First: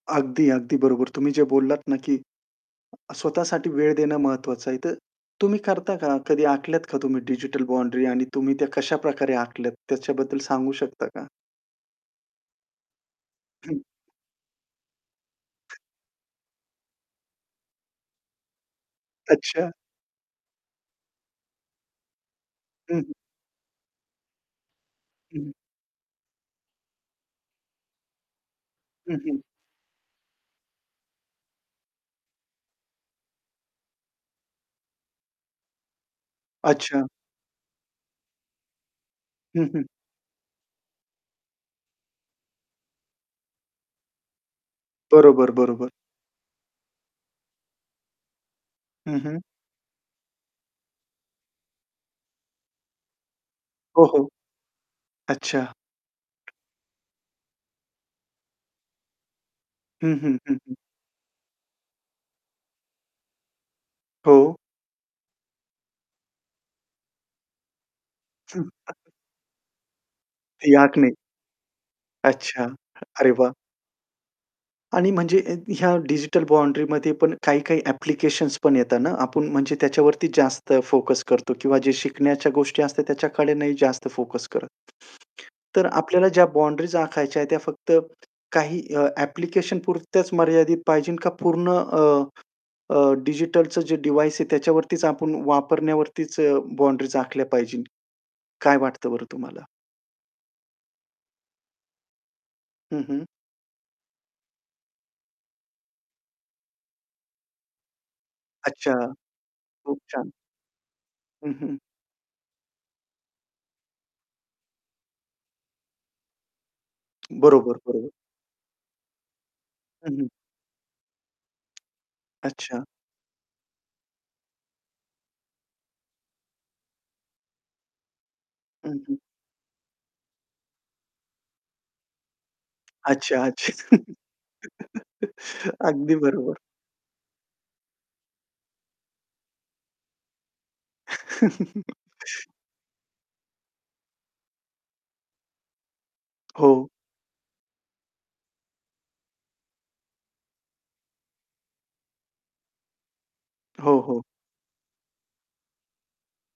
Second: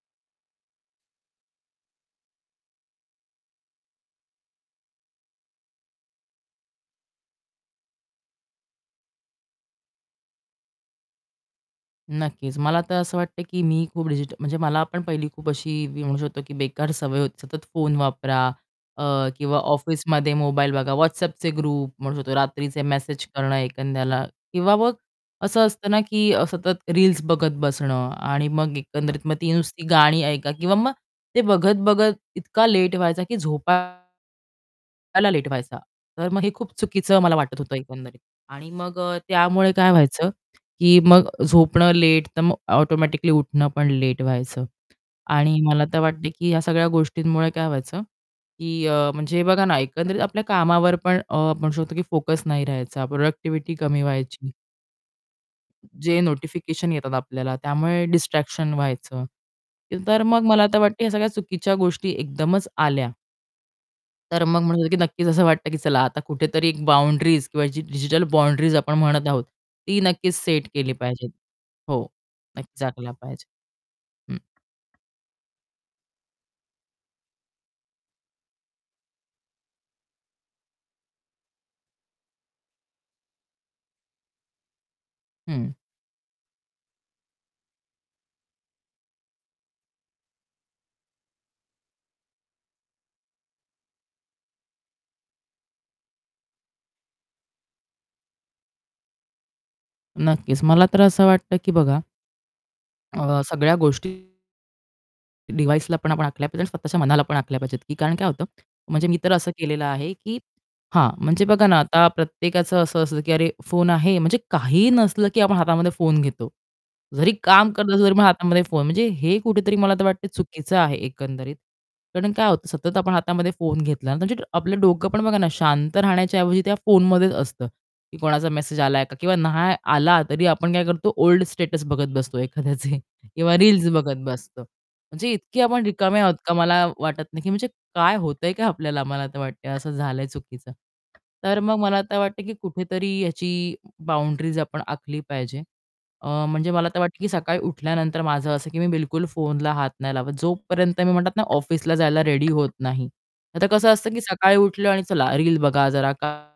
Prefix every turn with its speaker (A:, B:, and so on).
A: अगदी, अगदी बरोबर तुम्ही जे बोललात ना, की अ, स्वतःसाठी वेळ देणं महत्त्वाचं आहे, तर तुम्ही करता का? कधी आखल्यात का तुम्ही डिजिटल बाउंडरी आणि तुम्ही त्या कशाप्रकारे आखल्यात त्याच्याबद्दल सांगू शकता का?
B: नक्कीच, मला तर असं वाटतं की
A: हं.
B: मी खूप डिजिटल म्हणजे मला पण पहिली खूप अशी मी म्हणू शकतो की बेकार सवय होती. सतत फोन वापरा अ, किंवा
A: अच्छा.
B: ऑफिसमध्ये मोबाईल बघा WhatsAppचे ग्रुप म्हणू शकतो. रात्रीचे
A: हं, हं.
B: मेसेज करणं एखाद्याला किंवा मग
A: हं, हं.
B: असं असतं ना, की अ, सतत रील्स बघत बसणं आणि मग
A: हं,
B: एकंदरीत मग
A: हं.
B: ती नुसती गाणी ऐका किंवा मग ते बघत-बघत इतका लेट व्हायचा की झोपायला लेट व्हायचा. तर मग हे खूप
A: अच्छा.
B: चुकीचं मला वाटत होतं एकंदरीत. आणि मग अ,
A: हं,
B: त्यामुळे
A: हं.
B: काय व्हायचं की मग झोपणं लेट, तर मग ऑटोमॅटिकली उठणं पण लेट व्हायचं.
A: बरोबर,
B: आणि मला
A: बरोबर.
B: तर वाटते, की ह्या सगळ्या गोष्टींमुळे काय व्हायचं, की अ,
A: हं,
B: म्हणजे
A: हं.
B: हे बघा ना, एकंदरीत आपल्या कामावर पण अ, म्हणू शकतो, की फोकस नाही रहायचा, प्रॉडक्टिव्हिटी कमी
A: हो, हो.
B: व्हायची.
A: अच्छा.
B: जे नोटिफिकेशन येतात आपल्याला, त्यामुळे डिस्ट्रॅक्शन व्हायचं.
A: हं,
B: तर
A: हं,
B: मग
A: हं,
B: मला
A: हं.
B: तर वाटतं, ह्या सगळ्या चुकीच्या गोष्टी एकदमच आल्या. तर
A: हो.
B: मग म्हणू शकतो की नक्कीच असं वाटतं की चला आता कुठेतरी एक बाउंडरीज किंवा डिजिटल बाउंडरीज आपण
A: [unintelligible]
B: म्हणत आहोत, ती नक्कीच सेट केली
A: याक नाही.
B: पाहिजे. हो,
A: अच्छा.
B: नक्कीच झाकला
A: अरे,
B: पाहिजे.
A: वाह!
B: हं.
A: आणि म्हणजे अ, ह्या डिजिटल बाउंडरीमध्ये पण काही-काही ॲप्लिकेशन्स पण येतात ना, आपण म्हणजे त्याच्यावरती जास्त फोकस करतो किंवा जे शिकण्याच्या गोष्टी असतात त्याच्याकडे नाही जास्त फोकस करत.
B: हं.
A: तर आपल्याला ज्या बाउंडरीज आखायच्या आहेत, त्या फक्त काही अ, ॲप्लिकेशनपुरत्याच मर्यादित पाहिजे का पूर्ण अ, अ, डिजिटलचं जे डिव्हाइस आहे त्याच्यावरतीच आपण वापरण्यावरतीच बाउंडरीज आखल्या पाहिजे? काय वाटतं बरं तुम्हाला?
B: नक्कीच, मला तर असं वाटतं की बघा
A: हं, हं.
B: अ, सगळ्या गोष्टी डिव्हाइसला पण आपण आखल्या पाहिजेत आणि स्वतःच्या मनाला पण आखल्या पाहिजेत, की कारण काय होतं?
A: अच्छा.
B: म्हणजे मी तर असं केलेलं
A: खूप
B: आहे
A: छान.
B: की हां, म्हणजे
A: हं,
B: बघा
A: हं.
B: ना, आता प्रत्येकाचं असं असतं, की "अरे, फोन आहे." म्हणजे काहीही नसलं, की आपण हातामध्ये फोन घेतो. जरी काम
A: बरोबर,
B: करत असेल,
A: बरोबर.
B: तरी हातामध्ये फोन. म्हणजे हे कुठेतरी मला तर
A: हं,
B: वाटत
A: हं.
B: चुकीचं आहे एकंदरीत. कारण काय होतं,
A: अच्छा.
B: सतत आपण हातामध्ये फोन घेतला म्हणजे आपलं डोकं पण बघा ना, शांत राहण्याच्या ऐवजी त्या फोनमध्येच असतं, की कोणाचा मेसेज
A: हं,
B: आलाय का?
A: हं
B: किंवा नाही आला, तरी आपण काय करतो ओल्ड स्टेटस बघत बसतो एखाद्याचे
A: अच्छा,
B: किंवा रील्स
A: अच्छा.
B: बघत बसतो. म्हणजे इतके आपण
A: अगदी
B: रिकामे आहोत का?
A: बरोबर.
B: मला वाटत नाही, की म्हणजे काय होतंय काय आपल्याला? मला आता वाटतंय असं झालंय चुकीचं. तर मग मला आता वाटत, की कुठेतरी याची बाउंडरीज आपण आखली पाहिजे. अ, म्हणजे मला
A: हो.
B: तर वाटतं, की सकाळी उठल्यानंतर माझं असं, की मी बिलकुल फोनला हात नाही लावत जोपर्यंत मी म्हणतात ना ऑफिसला जायला रेडी होत नाही. आता कसं
A: हो,
B: असतं, की
A: हो.
B: सकाळी उठलो आणि चला रील बघा जरा का